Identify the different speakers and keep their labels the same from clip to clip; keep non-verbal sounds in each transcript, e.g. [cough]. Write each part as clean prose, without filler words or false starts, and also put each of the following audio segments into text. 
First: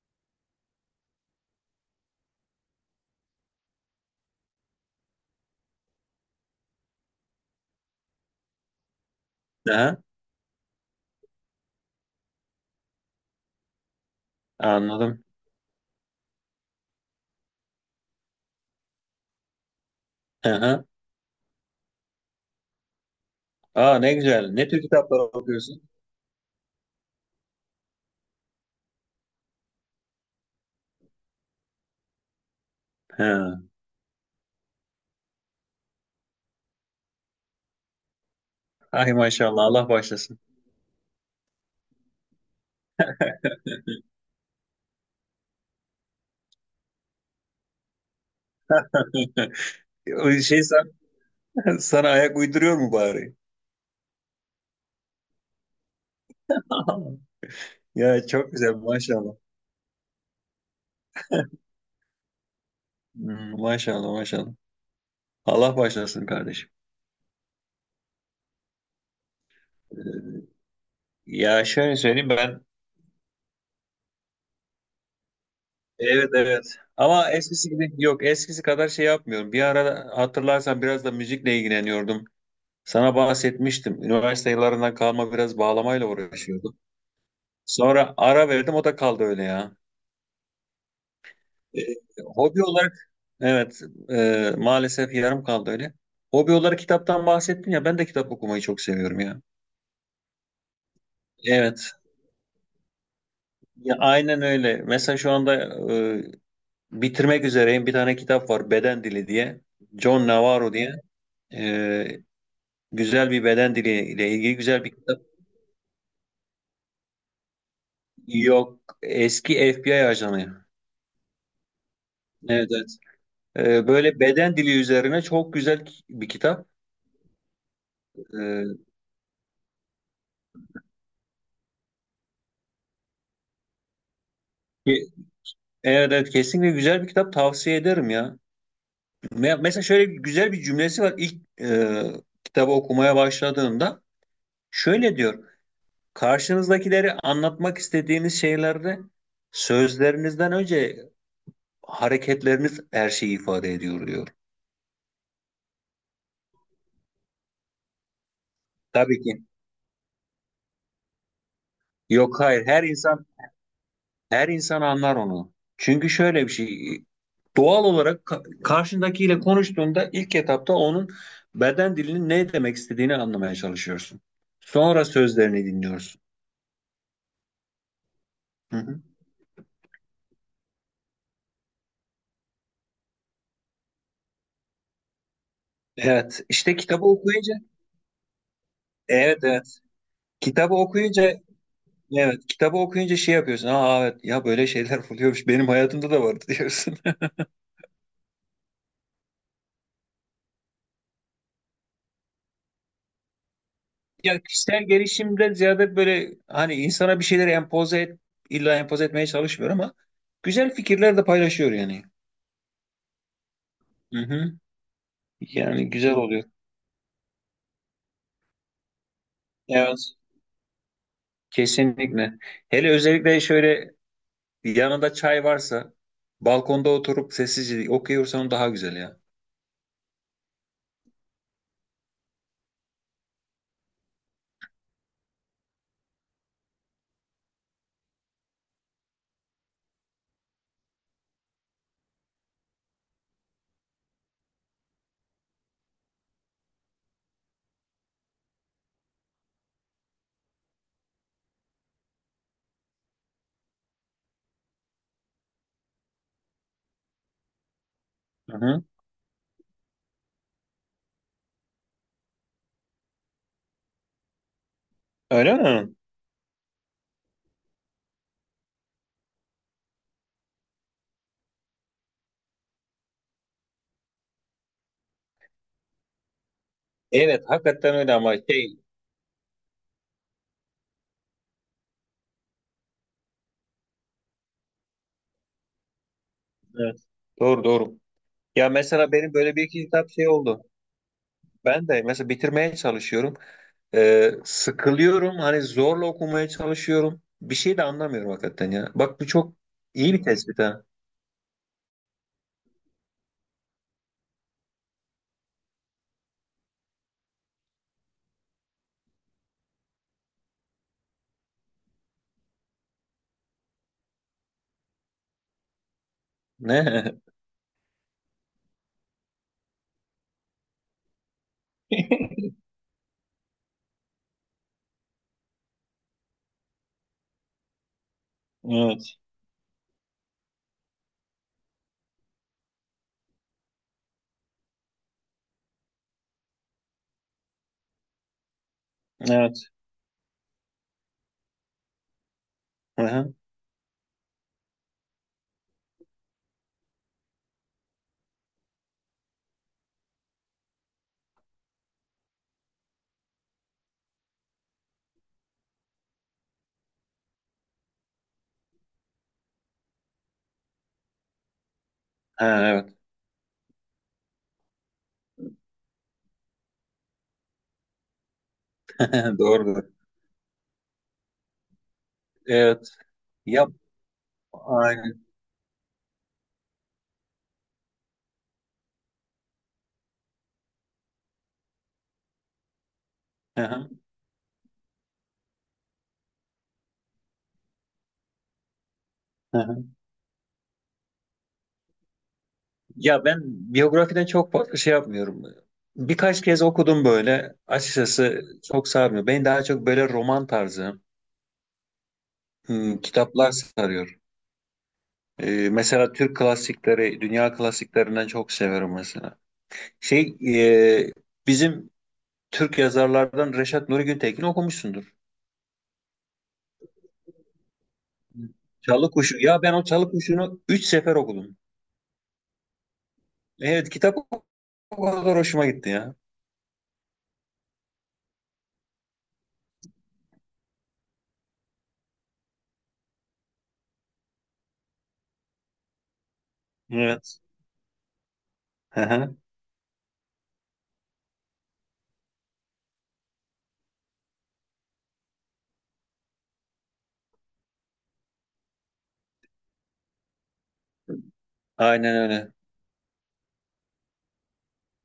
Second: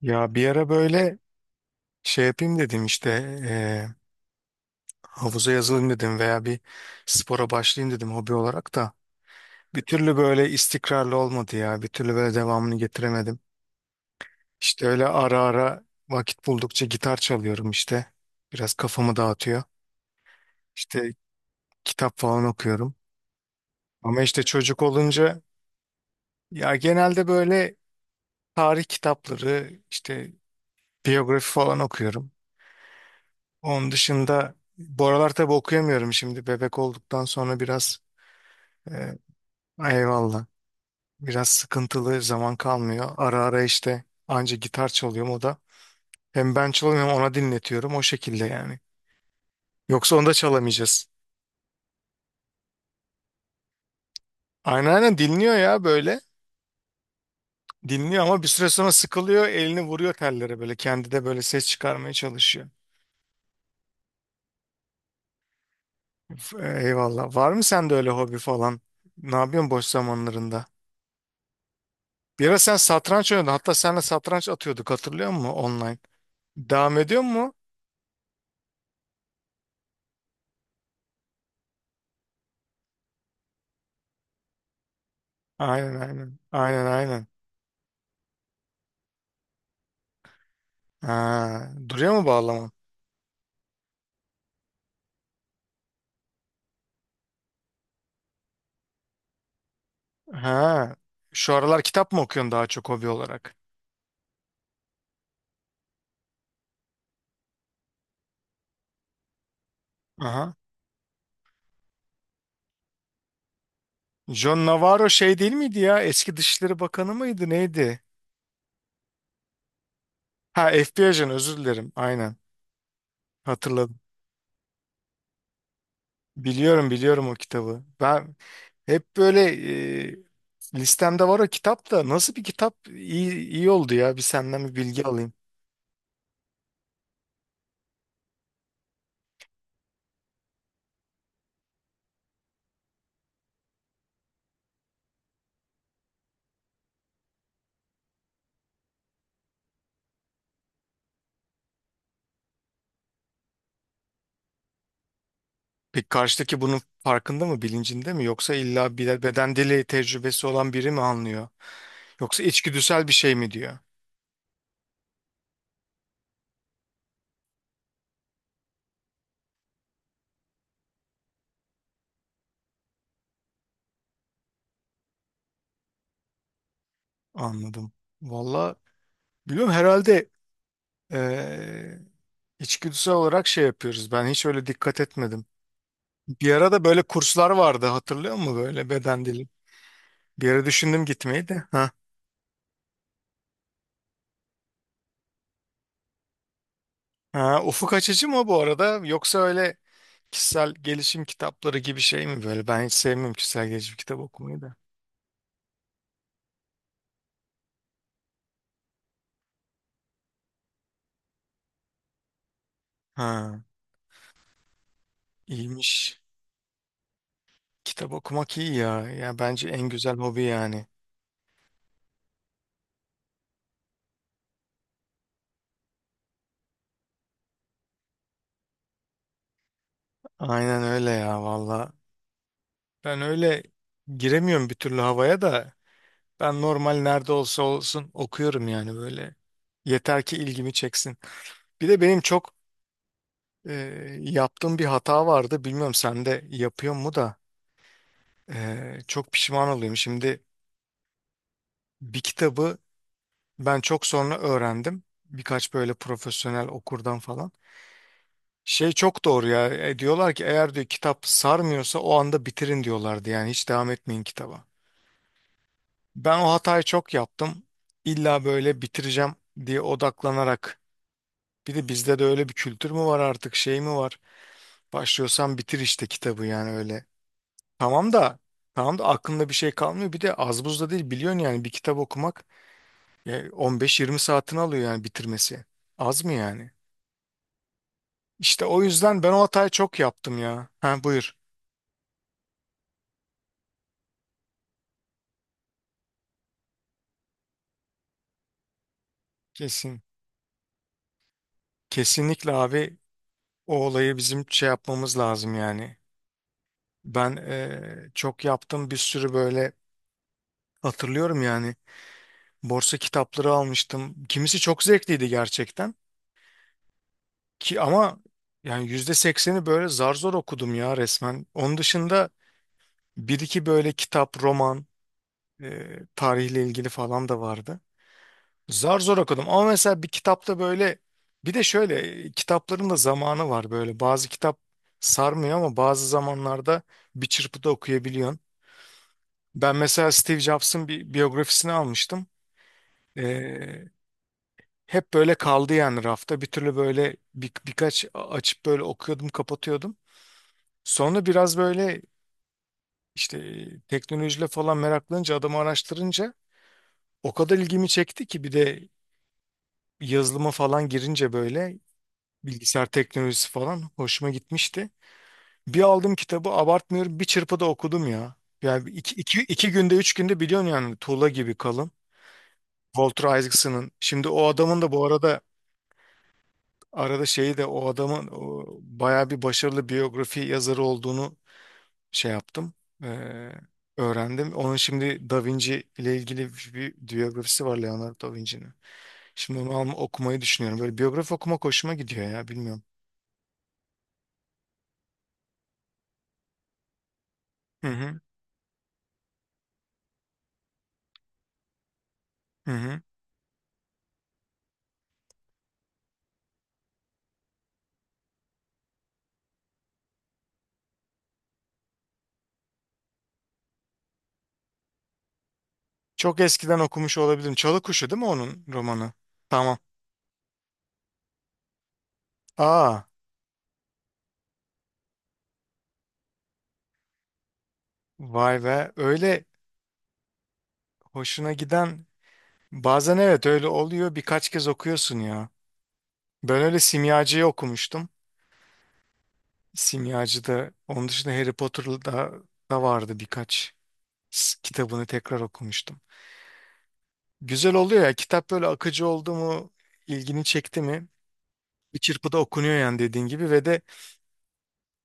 Speaker 1: Ya bir ara böyle şey yapayım dedim işte eee, havuza yazılayım dedim veya bir spora başlayayım dedim hobi olarak da bir
Speaker 2: Aha,
Speaker 1: türlü böyle istikrarlı olmadı ya bir türlü böyle devamını getiremedim. İşte öyle
Speaker 2: anladım.
Speaker 1: ara ara vakit buldukça gitar çalıyorum işte biraz kafamı dağıtıyor
Speaker 2: Aha.
Speaker 1: işte kitap falan okuyorum
Speaker 2: Aa, ne
Speaker 1: ama işte
Speaker 2: güzel. Ne tür
Speaker 1: çocuk
Speaker 2: kitaplar
Speaker 1: olunca
Speaker 2: okuyorsun?
Speaker 1: ya genelde böyle tarih kitapları işte biyografi falan okuyorum.
Speaker 2: Ha.
Speaker 1: Onun dışında bu aralar tabii okuyamıyorum şimdi. Bebek olduktan sonra biraz
Speaker 2: Ay,
Speaker 1: e,
Speaker 2: maşallah, Allah başlasın.
Speaker 1: Eyvallah. Biraz sıkıntılı zaman kalmıyor. Ara ara işte anca gitar çalıyorum o da. Hem ben çalıyorum hem ona dinletiyorum o şekilde yani.
Speaker 2: [laughs]
Speaker 1: Yoksa onu
Speaker 2: O
Speaker 1: da
Speaker 2: şey, sen,
Speaker 1: çalamayacağız.
Speaker 2: [laughs] sana ayak uyduruyor mu bari?
Speaker 1: Aynen aynen, dinliyor ya böyle.
Speaker 2: [laughs]
Speaker 1: Dinliyor
Speaker 2: Ya,
Speaker 1: ama bir
Speaker 2: çok
Speaker 1: süre
Speaker 2: güzel
Speaker 1: sonra
Speaker 2: maşallah.
Speaker 1: sıkılıyor. Elini vuruyor tellere böyle. Kendi de böyle ses çıkarmaya çalışıyor.
Speaker 2: Hmm, maşallah, maşallah. Allah başlasın
Speaker 1: F-
Speaker 2: kardeşim.
Speaker 1: Eyvallah. Var mı sende öyle hobi falan? Ne yapıyorsun boş zamanlarında?
Speaker 2: Ya şöyle söyleyeyim
Speaker 1: Bir ara
Speaker 2: ben,
Speaker 1: sen satranç oynadın. Hatta seninle satranç atıyorduk, hatırlıyor musun online?
Speaker 2: evet evet,
Speaker 1: Devam ediyor
Speaker 2: ama
Speaker 1: mu?
Speaker 2: eskisi gibi yok, eskisi kadar şey yapmıyorum. Bir ara hatırlarsan biraz da müzikle ilgileniyordum. Sana bahsetmiştim. Üniversite yıllarından kalma biraz
Speaker 1: Aynen
Speaker 2: bağlamayla
Speaker 1: aynen.
Speaker 2: uğraşıyordum.
Speaker 1: Aynen aynen.
Speaker 2: Sonra ara verdim, o da kaldı öyle ya.
Speaker 1: Ha,
Speaker 2: E,
Speaker 1: duruyor mu
Speaker 2: Hobi
Speaker 1: bağlamam?
Speaker 2: olarak, evet, maalesef yarım kaldı öyle. Hobi olarak kitaptan bahsettin ya, ben de kitap okumayı çok seviyorum ya.
Speaker 1: Ha, şu aralar
Speaker 2: Evet.
Speaker 1: kitap mı okuyorsun daha çok hobi olarak?
Speaker 2: Ya, aynen öyle. Mesela şu anda e, bitirmek üzereyim. Bir tane kitap var, Beden Dili diye. John
Speaker 1: Aha.
Speaker 2: Navarro diye. E, Güzel bir beden dili ile ilgili
Speaker 1: John
Speaker 2: güzel bir
Speaker 1: Navarro
Speaker 2: kitap.
Speaker 1: şey değil miydi ya? Eski Dışişleri Bakanı mıydı neydi?
Speaker 2: Yok. Eski FBI
Speaker 1: Ha,
Speaker 2: ajanı.
Speaker 1: FBI ajanı, özür dilerim. Aynen.
Speaker 2: Evet evet.
Speaker 1: Hatırladım.
Speaker 2: Böyle beden dili üzerine çok güzel bir kitap.
Speaker 1: Biliyorum biliyorum o kitabı. Ben hep böyle e, listemde var o kitap da. Nasıl bir kitap, iyi, iyi oldu ya. Bir senden bir
Speaker 2: E,
Speaker 1: bilgi alayım.
Speaker 2: Evet, evet, kesinlikle güzel bir kitap, tavsiye ederim ya. Mesela şöyle bir güzel bir cümlesi var ilk, kitabı okumaya başladığımda. Şöyle diyor. Karşınızdakileri anlatmak istediğiniz şeylerde, sözlerinizden önce hareketleriniz her şeyi ifade ediyor diyor.
Speaker 1: Peki karşıdaki bunun farkında mı, bilincinde mi? Yoksa illa
Speaker 2: Tabii
Speaker 1: bir
Speaker 2: ki.
Speaker 1: beden dili tecrübesi olan biri mi anlıyor?
Speaker 2: Yok,
Speaker 1: Yoksa
Speaker 2: hayır. her
Speaker 1: içgüdüsel bir
Speaker 2: insan
Speaker 1: şey mi diyor?
Speaker 2: Her insan anlar onu. Çünkü şöyle bir şey, doğal olarak karşındakiyle konuştuğunda ilk etapta onun beden dilinin ne demek istediğini anlamaya çalışıyorsun. Sonra sözlerini dinliyorsun.
Speaker 1: Anladım. Valla
Speaker 2: Hı hı.
Speaker 1: biliyorum herhalde eee içgüdüsel olarak şey yapıyoruz. Ben hiç öyle dikkat etmedim.
Speaker 2: Evet,
Speaker 1: Bir ara
Speaker 2: işte
Speaker 1: da böyle
Speaker 2: kitabı
Speaker 1: kurslar
Speaker 2: okuyunca,
Speaker 1: vardı, hatırlıyor musun, böyle beden
Speaker 2: evet
Speaker 1: dili?
Speaker 2: evet,
Speaker 1: Bir ara
Speaker 2: kitabı
Speaker 1: düşündüm
Speaker 2: okuyunca,
Speaker 1: gitmeyi de. Ha.
Speaker 2: evet, kitabı okuyunca şey yapıyorsun. Aa, evet, ya böyle şeyler [laughs] oluyormuş, benim hayatımda da vardı diyorsun. [laughs]
Speaker 1: Ha, ufuk açıcı mı bu arada yoksa öyle kişisel gelişim kitapları gibi şey mi böyle? Ben hiç sevmiyorum kişisel gelişim kitabı
Speaker 2: Ya,
Speaker 1: okumayı da.
Speaker 2: kişisel gelişimden ziyade böyle, hani insana bir şeyleri empoze et, illa empoze etmeye çalışmıyor ama güzel fikirler de paylaşıyor yani.
Speaker 1: Ha,
Speaker 2: Hı hı. Yani güzel
Speaker 1: iyiymiş.
Speaker 2: oluyor.
Speaker 1: Kitap okumak iyi ya. Ya bence en
Speaker 2: Evet.
Speaker 1: güzel hobi yani.
Speaker 2: Kesinlikle. Hele özellikle şöyle, yanında çay varsa, balkonda oturup sessizce okuyorsan daha güzel ya.
Speaker 1: Aynen öyle ya valla. Ben öyle giremiyorum bir türlü havaya da. Ben normal nerede olsa olsun okuyorum yani böyle. Yeter ki ilgimi çeksin. Bir de benim çok e, yaptığım bir hata vardı. Bilmiyorum sen de yapıyor mu da. Çok pişman oluyorum. Şimdi bir kitabı Ben çok sonra öğrendim. Birkaç böyle profesyonel okurdan falan.
Speaker 2: Hı hı.
Speaker 1: Şey çok doğru ya. Diyorlar ki, eğer diyor kitap sarmıyorsa o anda bitirin diyorlardı. Yani hiç devam etmeyin kitaba.
Speaker 2: Öyle mi?
Speaker 1: Ben o hatayı çok yaptım. İlla böyle bitireceğim diye odaklanarak. Bir de bizde de öyle bir kültür mü var artık, şey mi var? Başlıyorsan bitir işte kitabı yani öyle.
Speaker 2: Evet, hakikaten
Speaker 1: Tamam
Speaker 2: öyle ama
Speaker 1: da,
Speaker 2: şey,
Speaker 1: tamam da aklında bir şey kalmıyor. Bir de az buz da değil biliyorsun, yani bir kitap okumak 15-20 saatini alıyor yani bitirmesi. Az mı yani?
Speaker 2: evet. Doğru, doğru.
Speaker 1: İşte
Speaker 2: Ya
Speaker 1: o
Speaker 2: mesela
Speaker 1: yüzden ben
Speaker 2: benim
Speaker 1: o
Speaker 2: böyle bir
Speaker 1: hatayı
Speaker 2: iki
Speaker 1: çok
Speaker 2: kitap şey
Speaker 1: yaptım
Speaker 2: oldu.
Speaker 1: ya. Ha, buyur.
Speaker 2: Ben de mesela bitirmeye çalışıyorum. Sıkılıyorum. Hani zorla okumaya çalışıyorum. Bir şey de anlamıyorum hakikaten ya. Bak, bu çok
Speaker 1: Kesin.
Speaker 2: iyi bir tespit ha.
Speaker 1: Kesinlikle abi, o olayı bizim şey yapmamız lazım yani. Ben çok yaptım bir sürü böyle, hatırlıyorum yani. Borsa kitapları almıştım. Kimisi çok zevkliydi gerçekten.
Speaker 2: Ne?
Speaker 1: Ki ama yani %80'i böyle zar zor okudum ya resmen. Onun dışında bir iki böyle kitap, roman, tarihle ilgili falan da vardı.
Speaker 2: [laughs]
Speaker 1: Zar
Speaker 2: Evet.
Speaker 1: zor okudum ama mesela bir kitapta böyle, bir de şöyle kitapların da zamanı var böyle. Bazı kitap sarmıyor ama bazı zamanlarda bir çırpıda okuyabiliyorsun.
Speaker 2: Evet.
Speaker 1: Ben mesela Steve Jobs'ın bir biyografisini almıştım.
Speaker 2: Hı hı.
Speaker 1: Ee, Hep böyle kaldı yani rafta, bir türlü böyle birkaç açıp böyle okuyordum kapatıyordum. Sonra biraz böyle işte teknolojiyle falan meraklanınca, adamı araştırınca o kadar ilgimi çekti ki, bir de yazılıma falan girince böyle
Speaker 2: Ha,
Speaker 1: bilgisayar
Speaker 2: evet.
Speaker 1: teknolojisi falan hoşuma gitmişti. Bir aldım kitabı, abartmıyorum, bir çırpıda okudum ya. Yani
Speaker 2: [laughs]
Speaker 1: iki
Speaker 2: Doğrudur.
Speaker 1: günde 3 günde, biliyorsun yani, tuğla gibi kalın.
Speaker 2: Evet.
Speaker 1: Walter
Speaker 2: Ya,
Speaker 1: Isaacson'ın. Şimdi o adamın da bu
Speaker 2: aynen.
Speaker 1: arada şeyi de, o adamın o bayağı bir başarılı biyografi yazarı olduğunu şey yaptım. Ee,
Speaker 2: Hı hı,
Speaker 1: Öğrendim. Onun şimdi Da Vinci ile ilgili bir biyografisi var, Leonardo Da Vinci'nin.
Speaker 2: hı
Speaker 1: Şimdi onu
Speaker 2: hı.
Speaker 1: okumayı düşünüyorum. Böyle biyografi okumak hoşuma gidiyor ya, bilmiyorum.
Speaker 2: Ya ben biyografiden çok farklı şey yapmıyorum. Birkaç kez okudum böyle.
Speaker 1: Hı hı.
Speaker 2: Açıkçası çok sarmıyor. Beni daha çok böyle roman tarzı
Speaker 1: Hı
Speaker 2: hı,
Speaker 1: hı.
Speaker 2: kitaplar sarıyor. Mesela Türk klasikleri, dünya klasiklerinden çok severim mesela. Şey, e, Bizim Türk yazarlardan Reşat Nuri Güntekin okumuşsundur.
Speaker 1: Çok eskiden okumuş olabilirim. Çalı Kuşu değil mi onun
Speaker 2: Çalı
Speaker 1: romanı?
Speaker 2: Kuşu. Ya ben
Speaker 1: Tamam.
Speaker 2: o Çalı Kuşu'nu 3 sefer okudum.
Speaker 1: Aa,
Speaker 2: Evet, kitap o kadar hoşuma gitti ya.
Speaker 1: vay be. Öyle hoşuna giden, bazen evet öyle oluyor. Birkaç kez okuyorsun ya. Ben öyle
Speaker 2: Evet.
Speaker 1: Simyacı'yı okumuştum.
Speaker 2: Hı hı.
Speaker 1: Simyacı'da, onun dışında Harry Potter'da da vardı, birkaç kitabını tekrar okumuştum. Güzel oluyor ya kitap, böyle akıcı oldu mu, ilgini çekti mi bir
Speaker 2: Aynen
Speaker 1: çırpıda
Speaker 2: öyle.
Speaker 1: okunuyor yani, dediğin gibi. Ve de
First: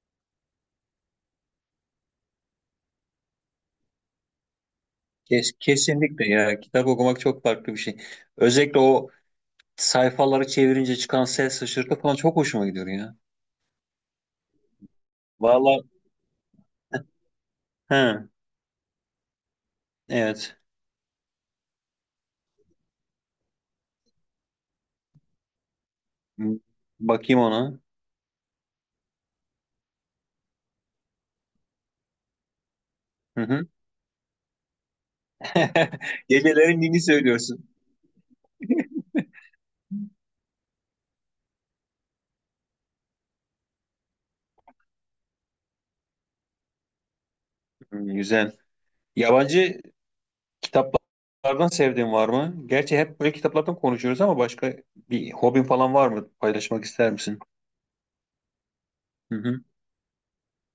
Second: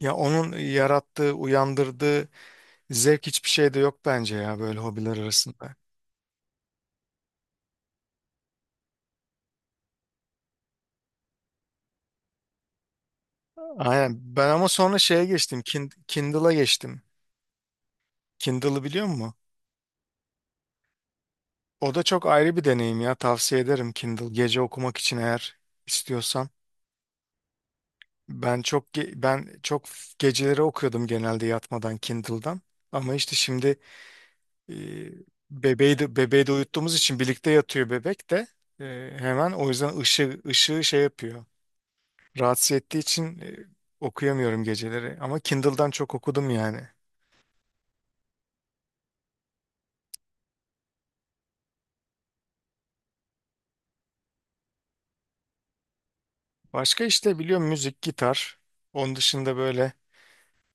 Speaker 1: ya onun yarattığı, uyandırdığı zevk, hiçbir şey de yok bence ya böyle hobiler
Speaker 2: Kes,
Speaker 1: arasında.
Speaker 2: kesinlikle ya. Kitap okumak çok farklı bir şey. Özellikle o sayfaları çevirince çıkan ses şaşırtı falan çok hoşuma gidiyor ya.
Speaker 1: Aynen. Ben ama sonra şeye geçtim.
Speaker 2: Vallahi.
Speaker 1: Kindle'a geçtim.
Speaker 2: Hı,
Speaker 1: Kindle'ı biliyor musun?
Speaker 2: evet.
Speaker 1: O da çok ayrı bir deneyim ya. Tavsiye ederim Kindle. Gece okumak için eğer istiyorsan.
Speaker 2: Hı, bakayım ona.
Speaker 1: Ben çok geceleri okuyordum genelde yatmadan Kindle'dan. Ama işte
Speaker 2: Hı hı.
Speaker 1: şimdi e,
Speaker 2: [laughs]
Speaker 1: bebeği de
Speaker 2: Gecelerin
Speaker 1: uyuttuğumuz
Speaker 2: dini
Speaker 1: için birlikte
Speaker 2: söylüyorsun.
Speaker 1: yatıyor bebek de. E, Hemen o yüzden ışığı şey yapıyor. Rahatsız ettiği için okuyamıyorum geceleri. Ama Kindle'dan çok okudum yani.
Speaker 2: Hı, güzel. Yabancı kitaplardan sevdiğin var mı? Gerçi hep böyle kitaplardan konuşuyoruz ama başka bir hobin falan var mı? Paylaşmak
Speaker 1: Başka
Speaker 2: ister
Speaker 1: işte
Speaker 2: misin?
Speaker 1: biliyorum, müzik, gitar. Onun
Speaker 2: Hı
Speaker 1: dışında
Speaker 2: hı.
Speaker 1: böyle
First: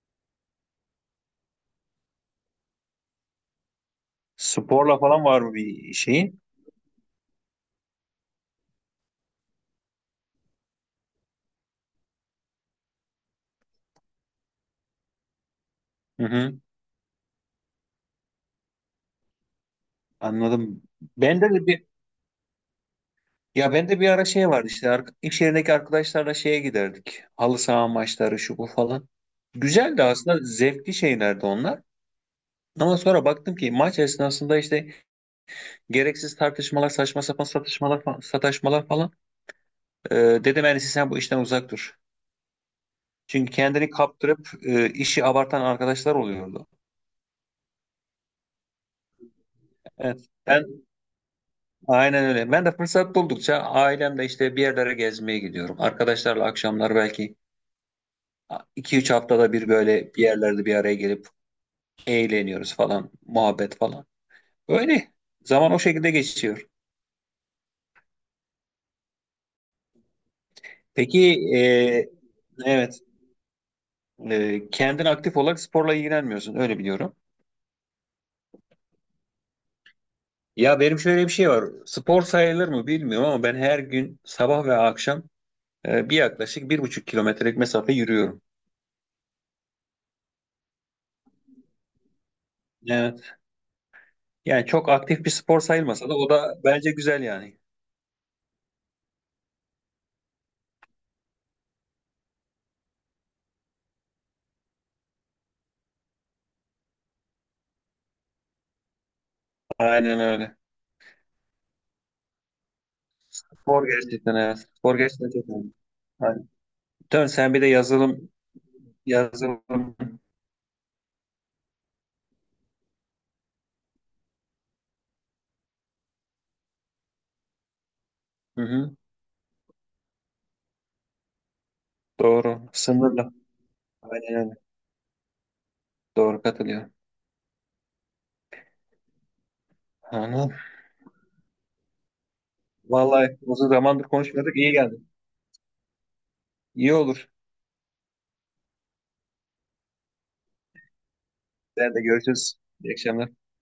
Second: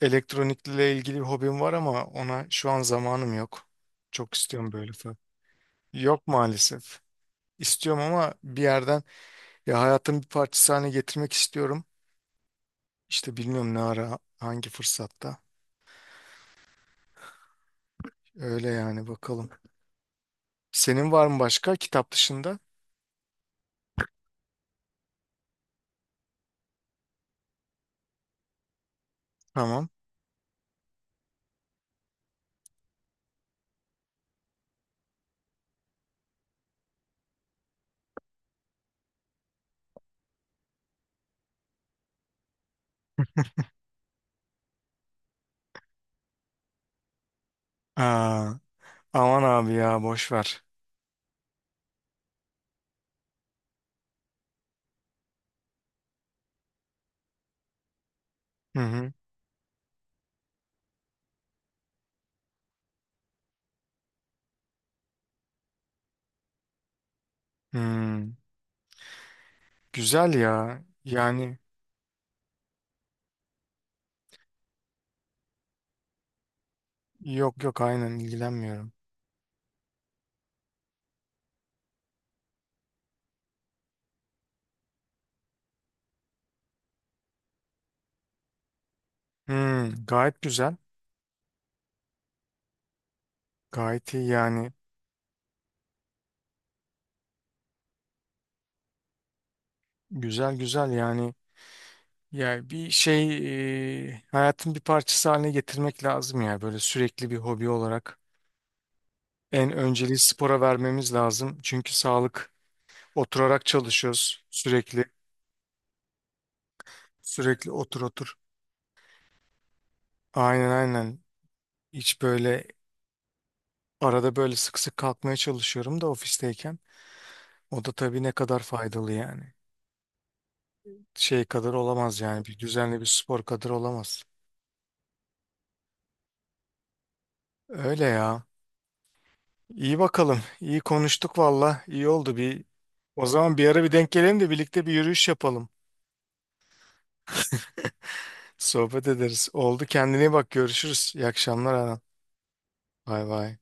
Speaker 1: elektronikle ilgili bir hobim var ama ona şu an zamanım yok. Çok istiyorum böyle
Speaker 2: Sporla
Speaker 1: falan.
Speaker 2: falan var mı bir
Speaker 1: Yok
Speaker 2: şeyi?
Speaker 1: maalesef. İstiyorum ama bir yerden, ya hayatın bir parçası haline getirmek istiyorum. İşte bilmiyorum ne ara, hangi fırsatta.
Speaker 2: Hı hı.
Speaker 1: Öyle yani, bakalım.
Speaker 2: Anladım.
Speaker 1: Senin var mı
Speaker 2: Bende
Speaker 1: başka,
Speaker 2: de
Speaker 1: kitap dışında?
Speaker 2: Ya, bende bir ara şey vardı, işte iş yerindeki arkadaşlarla şeye giderdik. Halı saha maçları, şu bu falan.
Speaker 1: Tamam.
Speaker 2: Güzeldi aslında, zevkli şeylerdi onlar. Ama sonra baktım ki maç esnasında işte gereksiz tartışmalar, saçma sapan satışmalar, sataşmalar falan. Ee, Dedim en iyisi sen bu işten uzak dur. Çünkü kendini kaptırıp işi abartan arkadaşlar oluyordu.
Speaker 1: Aa, aman abi ya,
Speaker 2: Evet,
Speaker 1: boş ver.
Speaker 2: ben aynen öyle. Ben de fırsat buldukça ailemle işte bir yerlere gezmeye gidiyorum. Arkadaşlarla akşamlar belki
Speaker 1: Hı
Speaker 2: iki üç
Speaker 1: hı.
Speaker 2: haftada bir böyle bir yerlerde bir araya gelip eğleniyoruz falan, muhabbet falan. Öyle. Zaman o şekilde geçiyor.
Speaker 1: Hmm. Güzel ya.
Speaker 2: Peki
Speaker 1: Yani
Speaker 2: e, evet e, kendin aktif olarak sporla ilgilenmiyorsun öyle biliyorum.
Speaker 1: yok yok, aynen ilgilenmiyorum.
Speaker 2: Ya benim şöyle bir şey var. Spor sayılır mı bilmiyorum ama ben her gün sabah ve akşam, yaklaşık 1,5 kilometrelik mesafe yürüyorum.
Speaker 1: Hmm, gayet güzel.
Speaker 2: Evet.
Speaker 1: Gayet iyi
Speaker 2: Yani
Speaker 1: yani.
Speaker 2: çok aktif bir spor sayılmasa da o da bence güzel yani.
Speaker 1: Güzel güzel yani. Ya bir şey hayatın bir parçası haline getirmek lazım ya. Böyle sürekli bir hobi olarak. En önceliği
Speaker 2: Aynen öyle.
Speaker 1: spora vermemiz lazım. Çünkü sağlık, oturarak
Speaker 2: Spor gerçekten,
Speaker 1: çalışıyoruz
Speaker 2: evet. Spor
Speaker 1: sürekli.
Speaker 2: gerçekten çok önemli. Aynen. Dön sen bir de
Speaker 1: Sürekli otur
Speaker 2: yazılım,
Speaker 1: otur.
Speaker 2: yazılım. Hı
Speaker 1: Aynen aynen. Hiç böyle arada böyle sık sık kalkmaya çalışıyorum da ofisteyken. O da tabii ne kadar
Speaker 2: hı.
Speaker 1: faydalı yani. Şey kadar olamaz yani, bir
Speaker 2: Doğru.
Speaker 1: düzenli bir
Speaker 2: Sınırlı.
Speaker 1: spor kadar olamaz.
Speaker 2: Aynen öyle. Doğru, katılıyorum.
Speaker 1: Öyle ya. İyi, bakalım.
Speaker 2: Anladım.
Speaker 1: İyi konuştuk valla. İyi oldu bir. O
Speaker 2: Vallahi
Speaker 1: zaman bir
Speaker 2: uzun
Speaker 1: ara bir
Speaker 2: zamandır
Speaker 1: denk gelelim de
Speaker 2: konuşmadık. İyi
Speaker 1: birlikte bir
Speaker 2: geldi.
Speaker 1: yürüyüş yapalım.
Speaker 2: İyi olur.
Speaker 1: [laughs] Sohbet ederiz. Oldu, kendine iyi bak, görüşürüz. İyi akşamlar
Speaker 2: Sen
Speaker 1: Aran.
Speaker 2: de görüşürüz. İyi
Speaker 1: Bay
Speaker 2: akşamlar.
Speaker 1: bay.